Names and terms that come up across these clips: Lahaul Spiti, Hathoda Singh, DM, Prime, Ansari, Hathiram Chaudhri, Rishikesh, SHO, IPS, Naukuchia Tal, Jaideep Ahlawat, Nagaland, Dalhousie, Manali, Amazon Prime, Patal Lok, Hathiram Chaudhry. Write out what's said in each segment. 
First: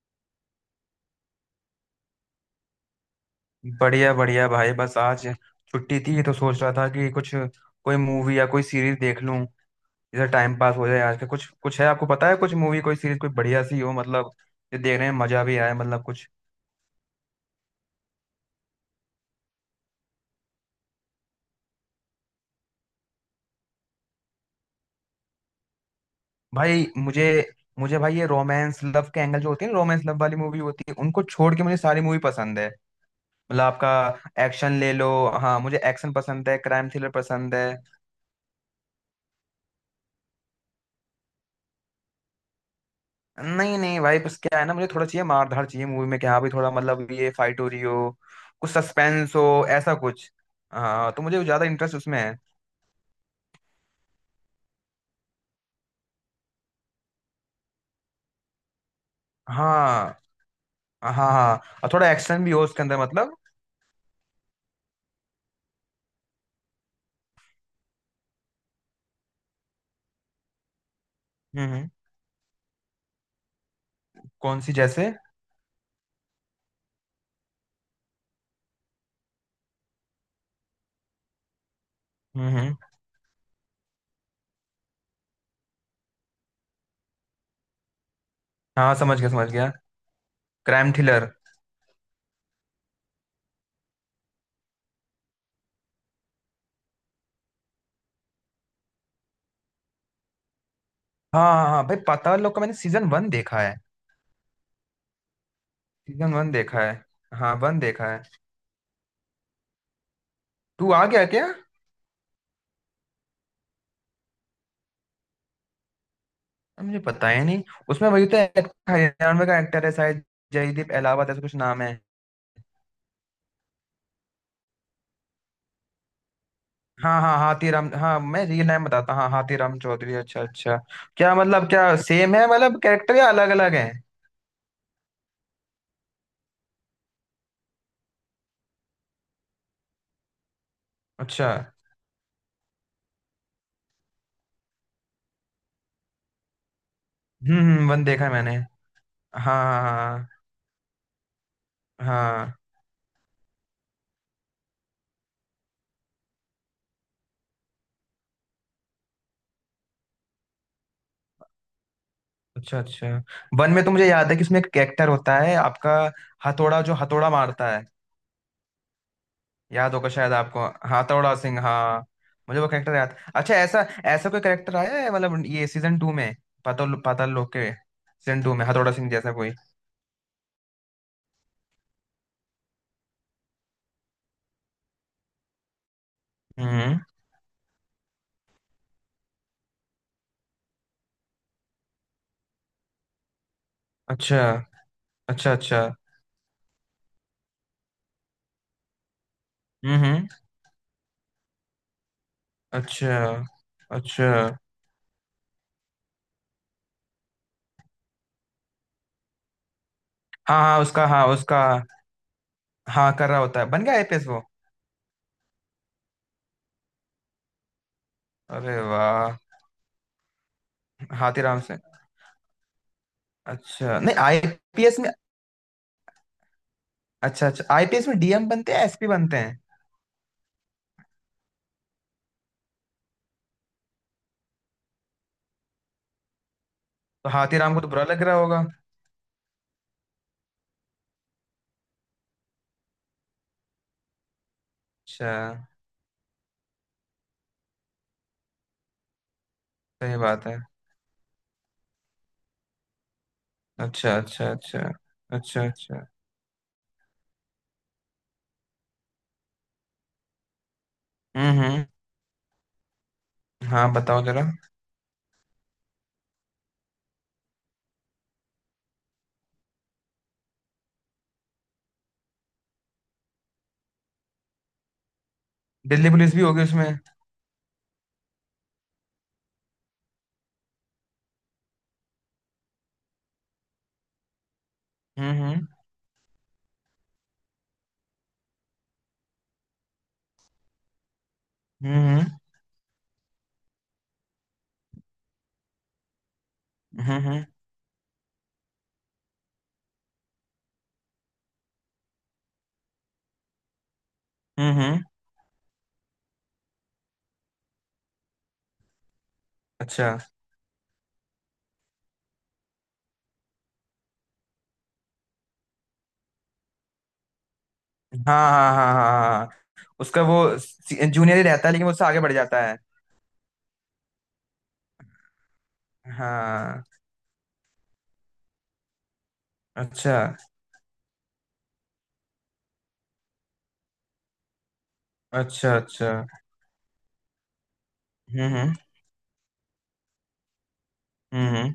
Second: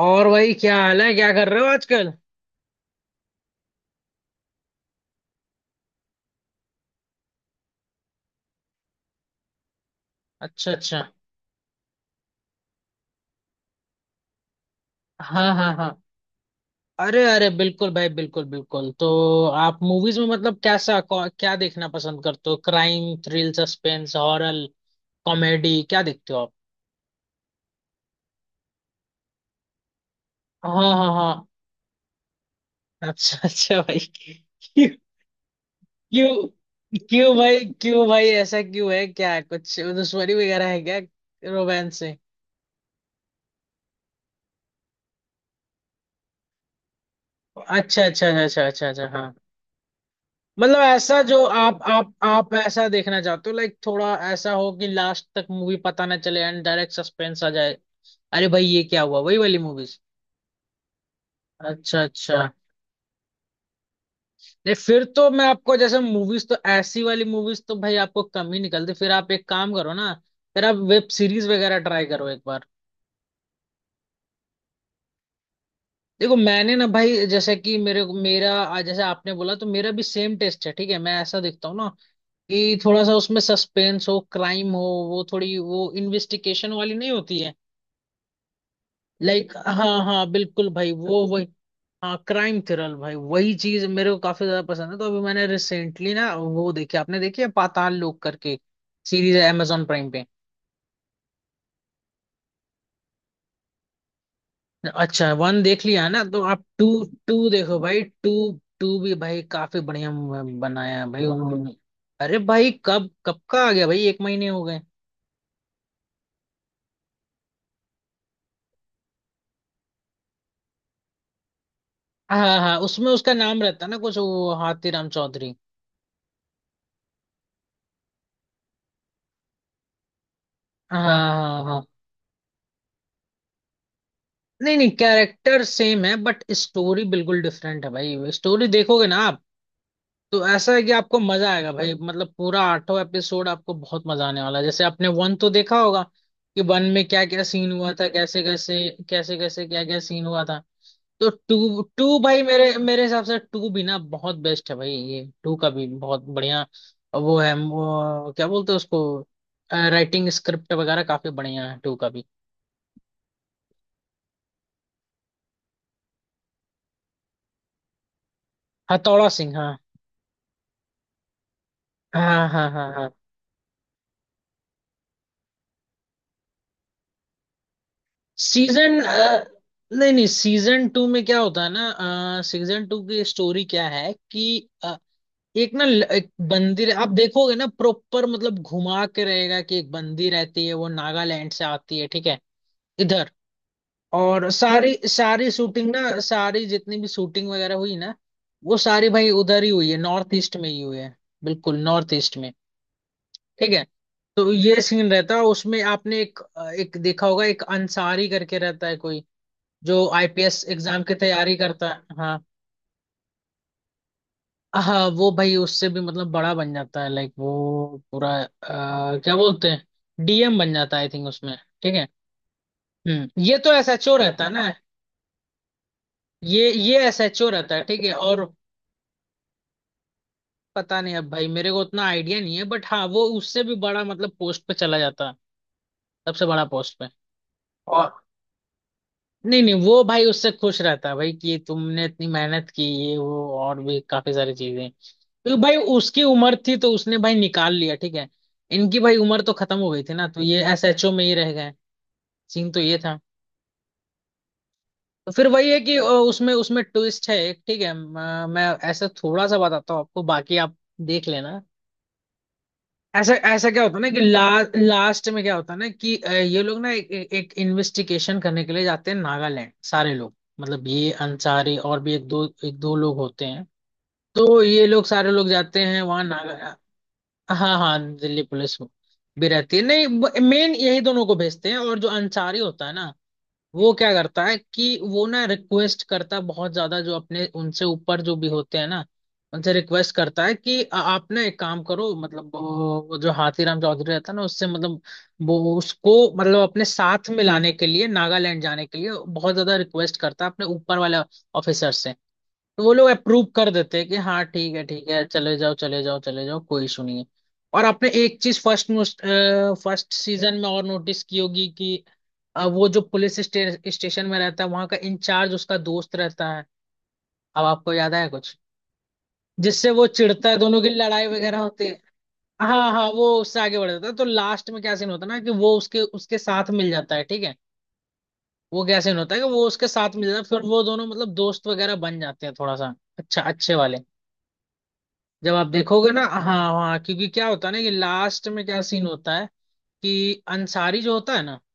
और भाई, क्या हाल है? क्या कर रहे हो आजकल? बढ़िया बढ़िया भाई। बस आज छुट्टी थी तो सोच रहा था कि कुछ कोई मूवी या कोई सीरीज देख लूं, इधर टाइम अच्छा पास हो जाए अच्छा। आज का। कुछ कुछ है आपको पता है? कुछ मूवी कोई सीरीज कोई बढ़िया सी हो मतलब, जो देखने में मजा हाँ भी हाँ आए, हाँ। मतलब कुछ। अरे अरे, बिल्कुल भाई, बिल्कुल बिल्कुल तो आप मूवीज में मतलब कैसा क्या देखना पसंद करते हो? Crime, thrill, suspense, horror, comedy, क्या देखते हो आप? भाई मुझे मुझे भाई ये रोमांस लव के एंगल जो होती है ना, रोमांस लव वाली मूवी हाँ होती है हाँ उनको हाँ। छोड़ के मुझे सारी मूवी पसंद है। अच्छा मतलब अच्छा भाई, आपका एक्शन क्यों? ले लो। हाँ मुझे एक्शन पसंद है, क्राइम क्यों थ्रिलर क्यों पसंद भाई, है। क्यों भाई, ऐसा क्यों है? क्या कुछ दुश्मनी वगैरह है क्या? रोमांस से? नहीं नहीं भाई, बस क्या है ना, मुझे थोड़ा चाहिए, मार धाड़ चाहिए मूवी में कि हाँ भाई थोड़ा मतलब ये फाइट हो रही अच्छा अच्छा हो, अच्छा अच्छा कुछ अच्छा अच्छा, हाँ। सस्पेंस हो, ऐसा कुछ। मतलब हाँ ऐसा तो जो मुझे ज्यादा आप इंटरेस्ट आप उसमें है। आप ऐसा देखना चाहते हो, लाइक थोड़ा ऐसा हो कि लास्ट तक मूवी पता ना चले, एंड डायरेक्ट सस्पेंस आ जाए। अरे भाई, ये क्या हुआ? वही वाली मूवीज। हाँ हाँ हाँ। और अच्छा थोड़ा अच्छा। एक्शन भी हो उसके अंदर मतलब। नहीं, फिर तो मैं आपको, जैसे मूवीज तो ऐसी वाली मूवीज तो भाई आपको कम ही निकलती। फिर आप एक काम करो ना, फिर आप वेब सीरीज हम्म वगैरह हम्म। ट्राई करो एक बार। कौन सी जैसे? देखो, मैंने ना भाई जैसे कि मेरे मेरा जैसे आपने बोला, तो मेरा भी सेम टेस्ट है, ठीक है? मैं ऐसा देखता हूँ ना हम्म हम्म। कि थोड़ा सा उसमें सस्पेंस हो, क्राइम हो। वो थोड़ी वो इन्वेस्टिगेशन वाली नहीं होती है। हाँ समझ गया समझ लाइक गया। हाँ हाँ बिल्कुल भाई, क्राइम वो थ्रिलर। वही। हाँ, क्राइम थ्रिलर भाई, वही चीज मेरे को काफी ज्यादा पसंद है। तो अभी मैंने रिसेंटली ना वो देखी, आपने देखी है पाताल लोक करके? सीरीज है amazon प्राइम पे। हाँ हाँ हाँ भाई, पाताल लोक का मैंने सीजन 1 देखा है। अच्छा, वन देख लिया ना, सीजन तो वन आप देखा टू, है। टू हाँ, देखो 1 भाई, देखा है। टू। टू भी भाई काफी बढ़िया तू बनाया आ है भाई गया क्या? उन्होंने। अरे भाई, कब कब का आ गया भाई, 1 महीने हो गए। मुझे पता ही नहीं। उसमें वही तो एक्टर, हरियाणवी का एक्टर है शायद, जयदीप अहलावत ऐसा कुछ नाम है। हाँ हाँ हाँ, उसमें उसका नाम रहता है ना कुछ वो, हाथीराम चौधरी। हाँ हाँ हाथीराम, हाँ मैं रियल नाम बताता, हाँ हाथीराम चौधरी। अच्छा अच्छा। हाँ हाँ क्या हाँ मतलब, हाँ। क्या सेम है मतलब कैरेक्टर या अलग अलग है? नहीं नहीं, कैरेक्टर सेम है बट स्टोरी बिल्कुल डिफरेंट है भाई। स्टोरी देखोगे ना आप, तो ऐसा है कि आपको अच्छा। मजा आएगा भाई, मतलब पूरा आठों एपिसोड आपको बहुत मजा आने वाला है। जैसे आपने वन तो देखा होगा कि वन में क्या क्या सीन हुआ वन था, देखा है कैसे मैंने। कैसे, कैसे हाँ कैसे हाँ क्या क्या सीन हाँ हुआ था। तो टू, भाई हाँ। मेरे मेरे हिसाब से टू भी ना बहुत बेस्ट है भाई, ये टू का भी बहुत बढ़िया वो है वो, क्या बोलते हैं उसको? राइटिंग स्क्रिप्ट वगैरह काफी बढ़िया है टू का भी। अच्छा अच्छा। वन में तो मुझे याद है कि इसमें एक कैरेक्टर होता है आपका, हथौड़ा, जो हथौड़ा मारता है। हथौड़ा सिंह, हाँ। याद होगा शायद आपको, हथौड़ा सिंह हाँ। हाँ मुझे वो हाँ हाँ कैरेक्टर हाँ। याद। अच्छा, ऐसा ऐसा कोई कैरेक्टर आया है मतलब ये सीजन 2 में? पाताल पाताल लोक के सीजन 2 में हथौड़ा सीजन, सिंह जैसा कोई? नहीं नहीं सीजन टू में क्या होता है ना, सीजन टू की स्टोरी क्या है कि एक ना एक बंदी हम्म। आप देखोगे ना प्रॉपर, मतलब घुमा के रहेगा कि एक बंदी रहती है, वो नागालैंड से आती है, ठीक है? इधर। अच्छा और सारी सारी अच्छा अच्छा। शूटिंग ना, सारी जितनी भी शूटिंग वगैरह हुई ना, वो सारी भाई उधर ही हुई है, नॉर्थ हम्म। ईस्ट में ही हुई है। बिल्कुल नॉर्थ ईस्ट में। अच्छा ठीक है। अच्छा। तो ये सीन रहता है उसमें, आपने एक एक देखा होगा, एक अंसारी करके रहता है कोई जो हाँ आईपीएस हाँ एग्जाम उसका, की हाँ तैयारी उसका। करता है, हाँ। हाँ कर रहा होता है, बन गया आईपीएस वो। हाँ, वो भाई उससे भी मतलब बड़ा बन जाता है लाइक, वो पूरा अरे क्या वाह। बोलते हैं, डीएम बन जाता है आई थिंक उसमें। हाथीराम से? ठीक है। ये तो अच्छा, नहीं एसएचओ रहता है ना? आईपीएस में? ये अच्छा एसएचओ अच्छा, रहता है ठीक आईपीएस है। में डीएम और बनते हैं, एसपी बनते हैं। पता नहीं, अब भाई मेरे को उतना आइडिया नहीं है, बट हाँ वो उससे भी बड़ा मतलब पोस्ट पे चला जाता है, सबसे बड़ा पोस्ट पे। तो हाथीराम को तो बुरा और लग रहा होगा। नहीं नहीं, वो भाई उससे खुश रहता है भाई कि तुमने इतनी मेहनत की, ये वो और भी काफी सारी चीजें, क्योंकि अच्छा। भाई उसकी उम्र थी तो उसने भाई निकाल लिया, ठीक है? इनकी भाई उम्र तो खत्म हो गई थी सही ना, तो बात है। ये एसएचओ में ही रह गए। सीन तो ये था। अच्छा अच्छा अच्छा तो फिर अच्छा वही है कि अच्छा। उसमें उसमें ट्विस्ट है एक, ठीक है, मैं ऐसा थोड़ा सा बताता हूँ आपको, बाकी आप देख लेना। हम्म। ऐसा ऐसा क्या हाँ होता है ना कि बताओ जरा। लास्ट में क्या होता है ना कि ये लोग ना एक इन्वेस्टिगेशन करने के लिए जाते हैं नागालैंड, सारे लोग, मतलब ये अंसारी और भी एक दो लोग होते हैं। तो ये लोग सारे लोग जाते हैं दिल्ली वहाँ पुलिस भी होगी नागा, उसमें? हाँ हाँ दिल्ली पुलिस भी रहती है नहीं, मेन यही दोनों को भेजते हैं। और जो अंसारी होता है ना, वो क्या करता है कि वो हम्म ना हम्म रिक्वेस्ट करता है बहुत ज्यादा, जो अपने उनसे ऊपर जो भी होते हैं ना, उनसे रिक्वेस्ट करता है कि आप ना एक काम करो, हम्म मतलब वो जो हाथीराम चौधरी रहता है ना उससे, मतलब वो उसको मतलब अपने हम्म हम्म साथ में हम्म लाने के लिए, नागालैंड जाने के लिए बहुत ज्यादा रिक्वेस्ट करता है अपने ऊपर वाले ऑफिसर से। तो वो लोग अप्रूव कर देते हैं कि हाँ ठीक हम्म, है हम्म। ठीक है, चले जाओ चले जाओ चले जाओ, कोई इशू नहीं है। और आपने एक चीज फर्स्ट फर्स्ट अच्छा। सीजन में और नोटिस की होगी कि वो जो पुलिस स्टेशन में रहता है, वहां का इंचार्ज उसका दोस्त रहता है। अब आपको याद आया हाँ कुछ? हाँ हाँ हाँ हाँ हाँ। जिससे वो उसका वो चिढ़ता है, दोनों की लड़ाई जूनियर ही वगैरह रहता है, लेकिन होती वो है। उससे आगे बढ़ जाता है। हाँ हाँ, वो उससे आगे बढ़ जाता है, तो लास्ट में क्या सीन होता है ना कि वो उसके उसके साथ हाँ। मिल जाता है, ठीक है। वो क्या सीन होता है कि वो उसके अच्छा साथ मिल जाता है, फिर वो दोनों मतलब दोस्त वगैरह बन जाते हैं थोड़ा सा, अच्छा, अच्छे वाले। जब आप अच्छा देखोगे अच्छा। ना, हाँ। हाँ, क्योंकि क्या होता है ना कि लास्ट हम्म में हम्म क्या सीन होता है कि अंसारी जो होता है ना, हम्म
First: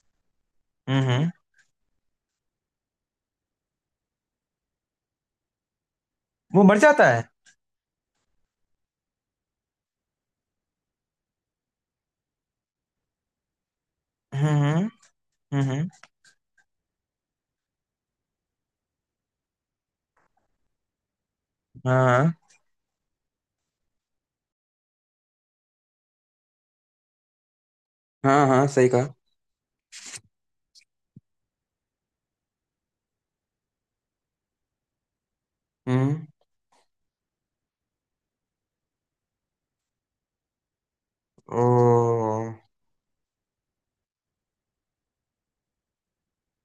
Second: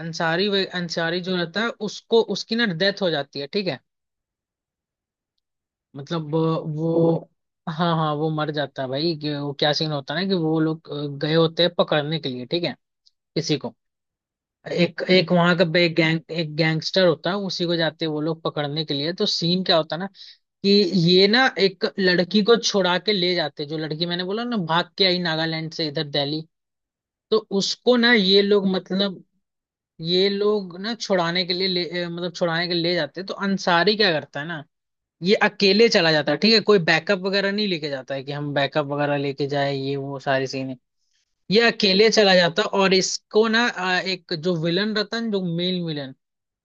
अंसारी हम्म। जो रहता है, उसको उसकी ना डेथ हो जाती है, ठीक है? मतलब वो मर जाता है। वो, हाँ हाँ वो मर जाता है भाई, कि वो क्या सीन होता है ना कि वो लोग गए होते हैं पकड़ने के लिए, ठीक है, किसी को। हम्म हम्म एक एक वहां का हम्म हम्म। गैंग एक गैंगस्टर होता है, उसी को जाते हैं वो लोग पकड़ने के लिए। तो सीन क्या होता है ना कि ये ना एक हाँ लड़की को छुड़ा के ले जाते, जो लड़की मैंने बोला ना भाग के आई नागालैंड से इधर दिल्ली, तो उसको ना ये हाँ हाँ लोग हाँ, सही कहा। मतलब, ये लोग ना छुड़ाने के लिए मतलब छुड़ाने के लिए ले जाते हैं। तो अंसारी क्या करता है ना, ये अकेले चला हम्म। जाता है, ठीक है, कोई बैकअप वगैरह नहीं लेके जाता है, कि हम बैकअप वगैरह लेके जाए ये वो सारी सीन। ये अकेले ओ। चला जाता है और इसको ना एक जो विलन रतन, जो मेल विलन,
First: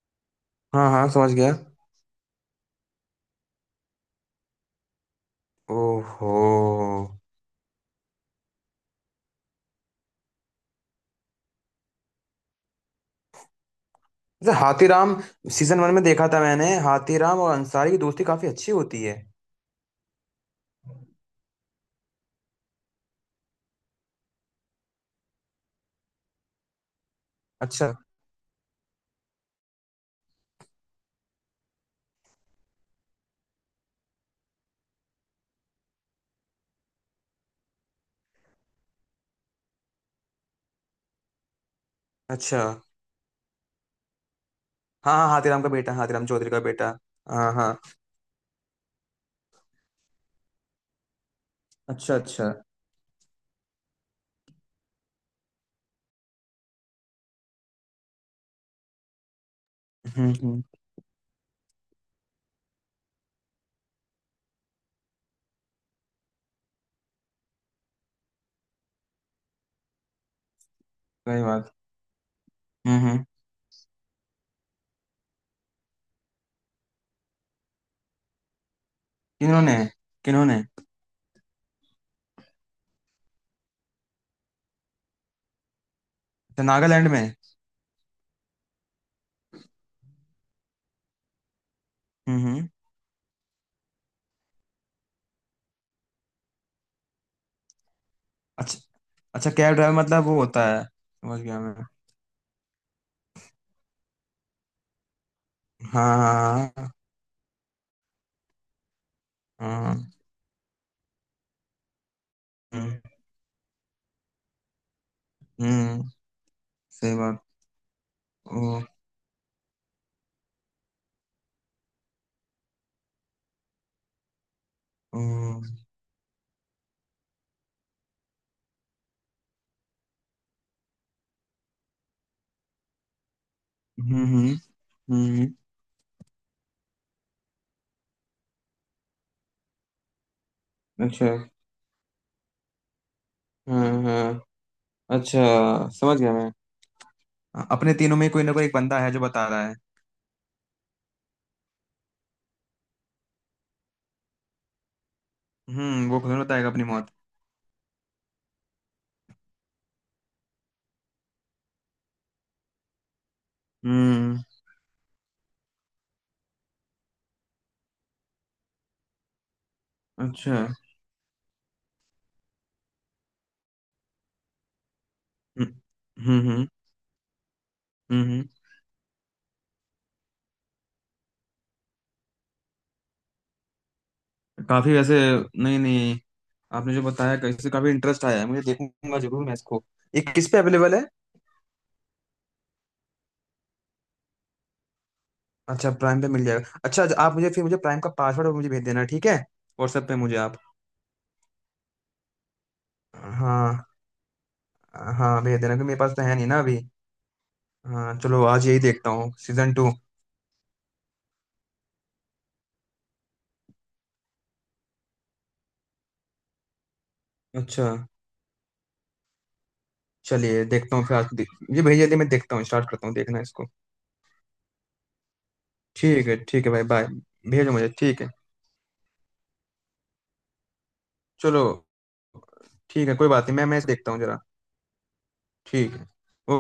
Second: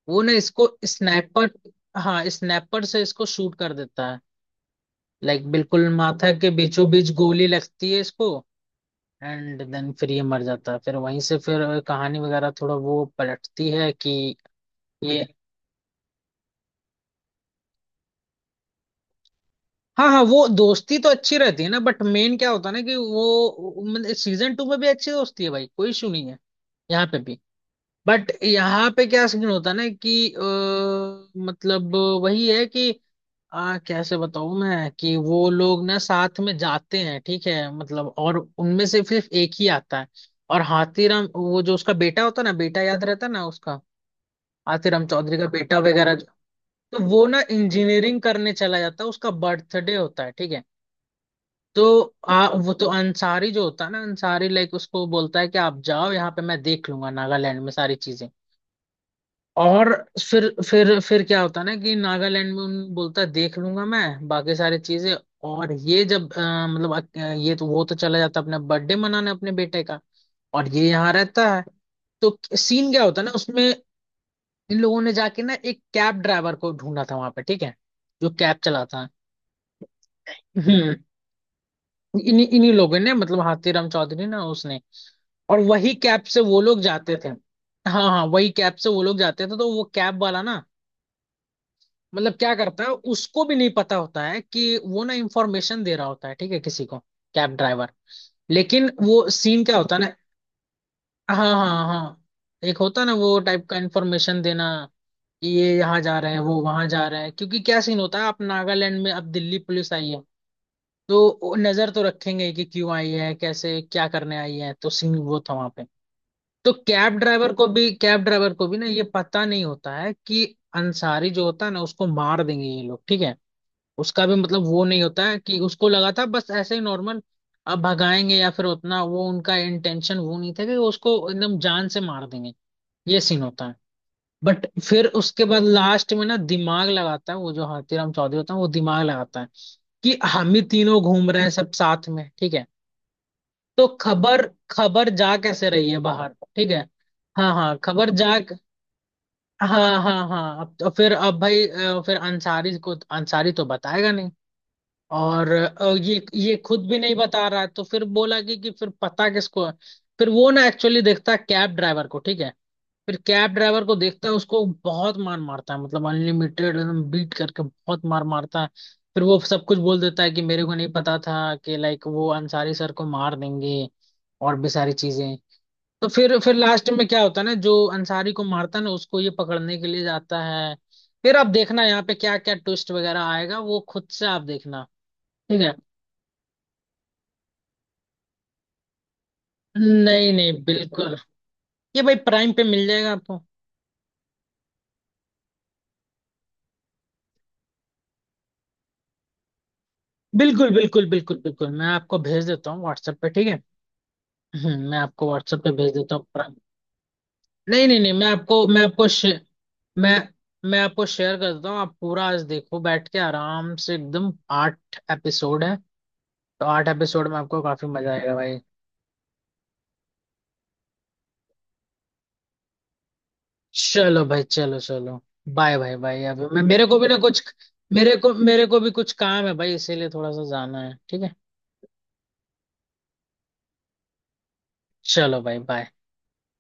वो ना इसको हाँ हाँ समझ स्नाइपर, गया। हाँ स्नाइपर से इसको शूट कर देता है, लाइक बिल्कुल माथा ओहो। के बीचों बीच गोली लगती है इसको। एंड देन फिर ये मर जाता है, फिर वहीं से फिर कहानी वगैरह थोड़ा वो पलटती है कि जैसे हाथीराम ये, सीजन 1 में देखा था मैंने, हाथीराम और अंसारी की दोस्ती काफी अच्छी होती है। हाँ हाँ वो दोस्ती तो अच्छी रहती है ना, बट मेन क्या होता है ना कि वो सीजन टू में भी अच्छी दोस्ती है भाई, कोई इशू नहीं है, यहाँ पे भी। अच्छा बट यहाँ पे क्या सीन होता है ना कि मतलब वही है कि कैसे बताऊँ मैं कि वो लोग ना साथ में जाते हैं ठीक है, मतलब, और उनमें से सिर्फ एक ही आता है। और हाथीराम, वो जो उसका बेटा होता है ना, अच्छा। बेटा याद रहता है ना उसका? आतिराम हाँ हाँ चौधरी का हाथीराम का बेटा बेटा, वगैरह हाथीराम चौधरी का बेटा। तो वो ना हाँ हाँ। इंजीनियरिंग करने चला जाता है, उसका बर्थडे होता है, ठीक है। तो अच्छा अच्छा। वो तो अंसारी जो होता है ना अंसारी, लाइक उसको बोलता है कि आप जाओ यहाँ पे, मैं देख लूंगा नागालैंड में सारी चीजें। और फिर हम्म। फिर फिर क्या होता है ना कि नागालैंड में उन बोलता है देख लूंगा मैं बाकी सारी चीजें। और ये जब मतलब ये तो वो तो चला जाता है अपना बर्थडे मनाने, अपने बेटे का, और ये यहाँ सही रहता है। बात। तो सीन क्या होता है हम्म। ना उसमें, इन लोगों ने जाके ना एक कैब ड्राइवर को ढूंढा था वहां पे, ठीक है, जो कैब चलाता है। किन्होंने? किन्होंने? हम्म, इन्हीं इन्हीं लोगों ने, मतलब हाथीराम चौधरी ना उसने, और वही कैब से वो अच्छा, लोग नागालैंड जाते में। थे। हाँ हाँ, वही कैब से वो लोग जाते थे, तो वो कैब वाला ना, मतलब क्या हम्म। करता है, उसको भी नहीं पता होता है कि वो ना इंफॉर्मेशन दे रहा होता है ठीक है किसी को, कैब ड्राइवर, अच्छा लेकिन वो अच्छा, सीन कैब क्या होता ड्राइवर है ना, मतलब वो होता है, हाँ समझ गया हाँ मैं। हाँ हाँ, एक होता है ना वो टाइप का इंफॉर्मेशन देना कि ये यहाँ जा रहे हैं, हाँ वो वहां हाँ जा रहे हैं, क्योंकि क्या सीन होता है, आप नागालैंड में अब दिल्ली हाँ पुलिस हाँ, आई है, तो वो नजर तो रखेंगे कि क्यों हम्म आई है, कैसे क्या करने आई है, तो सीन वो था वहां पे। हम्म, तो सही बात। कैब ड्राइवर को भी ओ, ना ये पता नहीं होता है कि अंसारी जो होता है ना, उसको मार देंगे ये लोग, ठीक है। उसका भी मतलब वो नहीं ओ, होता है, कि उसको लगा था बस ऐसे ही नॉर्मल अब भगाएंगे, या फिर उतना वो उनका इंटेंशन वो नहीं था कि उसको एकदम जान से मार देंगे। ये सीन होता है। हम्म बट फिर उसके हम्म, बाद लास्ट में ना दिमाग लगाता है वो जो हाथीराम चौधरी होता है, वो दिमाग लगाता है कि हम ही तीनों अच्छा। घूम रहे हैं सब साथ में, ठीक है, तो हाँ हाँ। खबर खबर जा अच्छा, कैसे रही है समझ बाहर, गया मैं। ठीक है, हाँ हाँ अपने खबर तीनों में जा, कोई ना कोई एक बंदा है जो बता रहा है। हाँ हाँ हाँ अब तो फिर अब भाई फिर अंसारी तो बताएगा नहीं, और हम्म, वो ये खुद ये बताएगा अपनी खुद भी मौत। नहीं बता रहा है, तो फिर बोला कि फिर पता किसको है। फिर वो ना एक्चुअली देखता है कैब ड्राइवर को, ठीक है, फिर कैब ड्राइवर को देखता है, हम्म। उसको बहुत मार मारता है, मतलब अनलिमिटेड, एकदम बीट करके बहुत मार मारता है। फिर वो सब कुछ बोल देता है कि अच्छा। मेरे को नहीं पता था कि लाइक वो अंसारी सर को मार देंगे, और भी सारी चीजें। हम्म तो फिर हम्म फिर हम्म लास्ट में क्या होता है ना, जो अंसारी को हम्म। मारता है ना, उसको ये पकड़ने के लिए जाता है। फिर आप देखना यहाँ पे क्या क्या ट्विस्ट वगैरह आएगा, वो खुद से आप देखना, काफी वैसे। ठीक है। नहीं नहीं, आपने जो बताया कैसे, काफी इंटरेस्ट आया है मुझे, देखूंगा जरूर मैं इसको। ये नहीं किस पे नहीं, अवेलेबल है? बिल्कुल। ये भाई प्राइम पे मिल जाएगा आपको। अच्छा प्राइम पे मिल जाएगा, अच्छा अच्छा, आप मुझे फिर मुझे प्राइम का पासवर्ड मुझे भेज देना ठीक है, व्हाट्सएप पे मुझे आप। बिल्कुल बिल्कुल बिल्कुल बिल्कुल, मैं आपको भेज देता हूँ व्हाट्सएप पे, ठीक है। हाँ। मैं आपको हाँ भेज व्हाट्सएप पे देना क्योंकि भेज मेरे पास देता तो हूँ है नहीं प्राइम। ना अभी। नहीं नहीं नहीं, हाँ चलो आज यही मैं आपको देखता हूँ सीजन 2। मैं मैं आपको शेयर करता हूँ, आप पूरा आज देखो बैठ के आराम से, एकदम 8 एपिसोड है, तो 8 एपिसोड में आपको काफी अच्छा। मजा आएगा भाई। चलिए देखता हूँ फिर आज ये भेज दिया, मैं देखता हूँ, स्टार्ट करता हूँ, देखना इसको। चलो भाई चलो चलो, बाय भाई बाय, अभी मैं ठीक है भाई मेरे को भी बाय। ना कुछ, भेजो मुझे मेरे ठीक है। को मेरे को भी कुछ काम है भाई, इसीलिए थोड़ा सा जाना है, ठीक है। चलो। ठीक है, कोई बात नहीं, मैं मैच देखता हूँ जरा। चलो भाई बाय। ठीक है।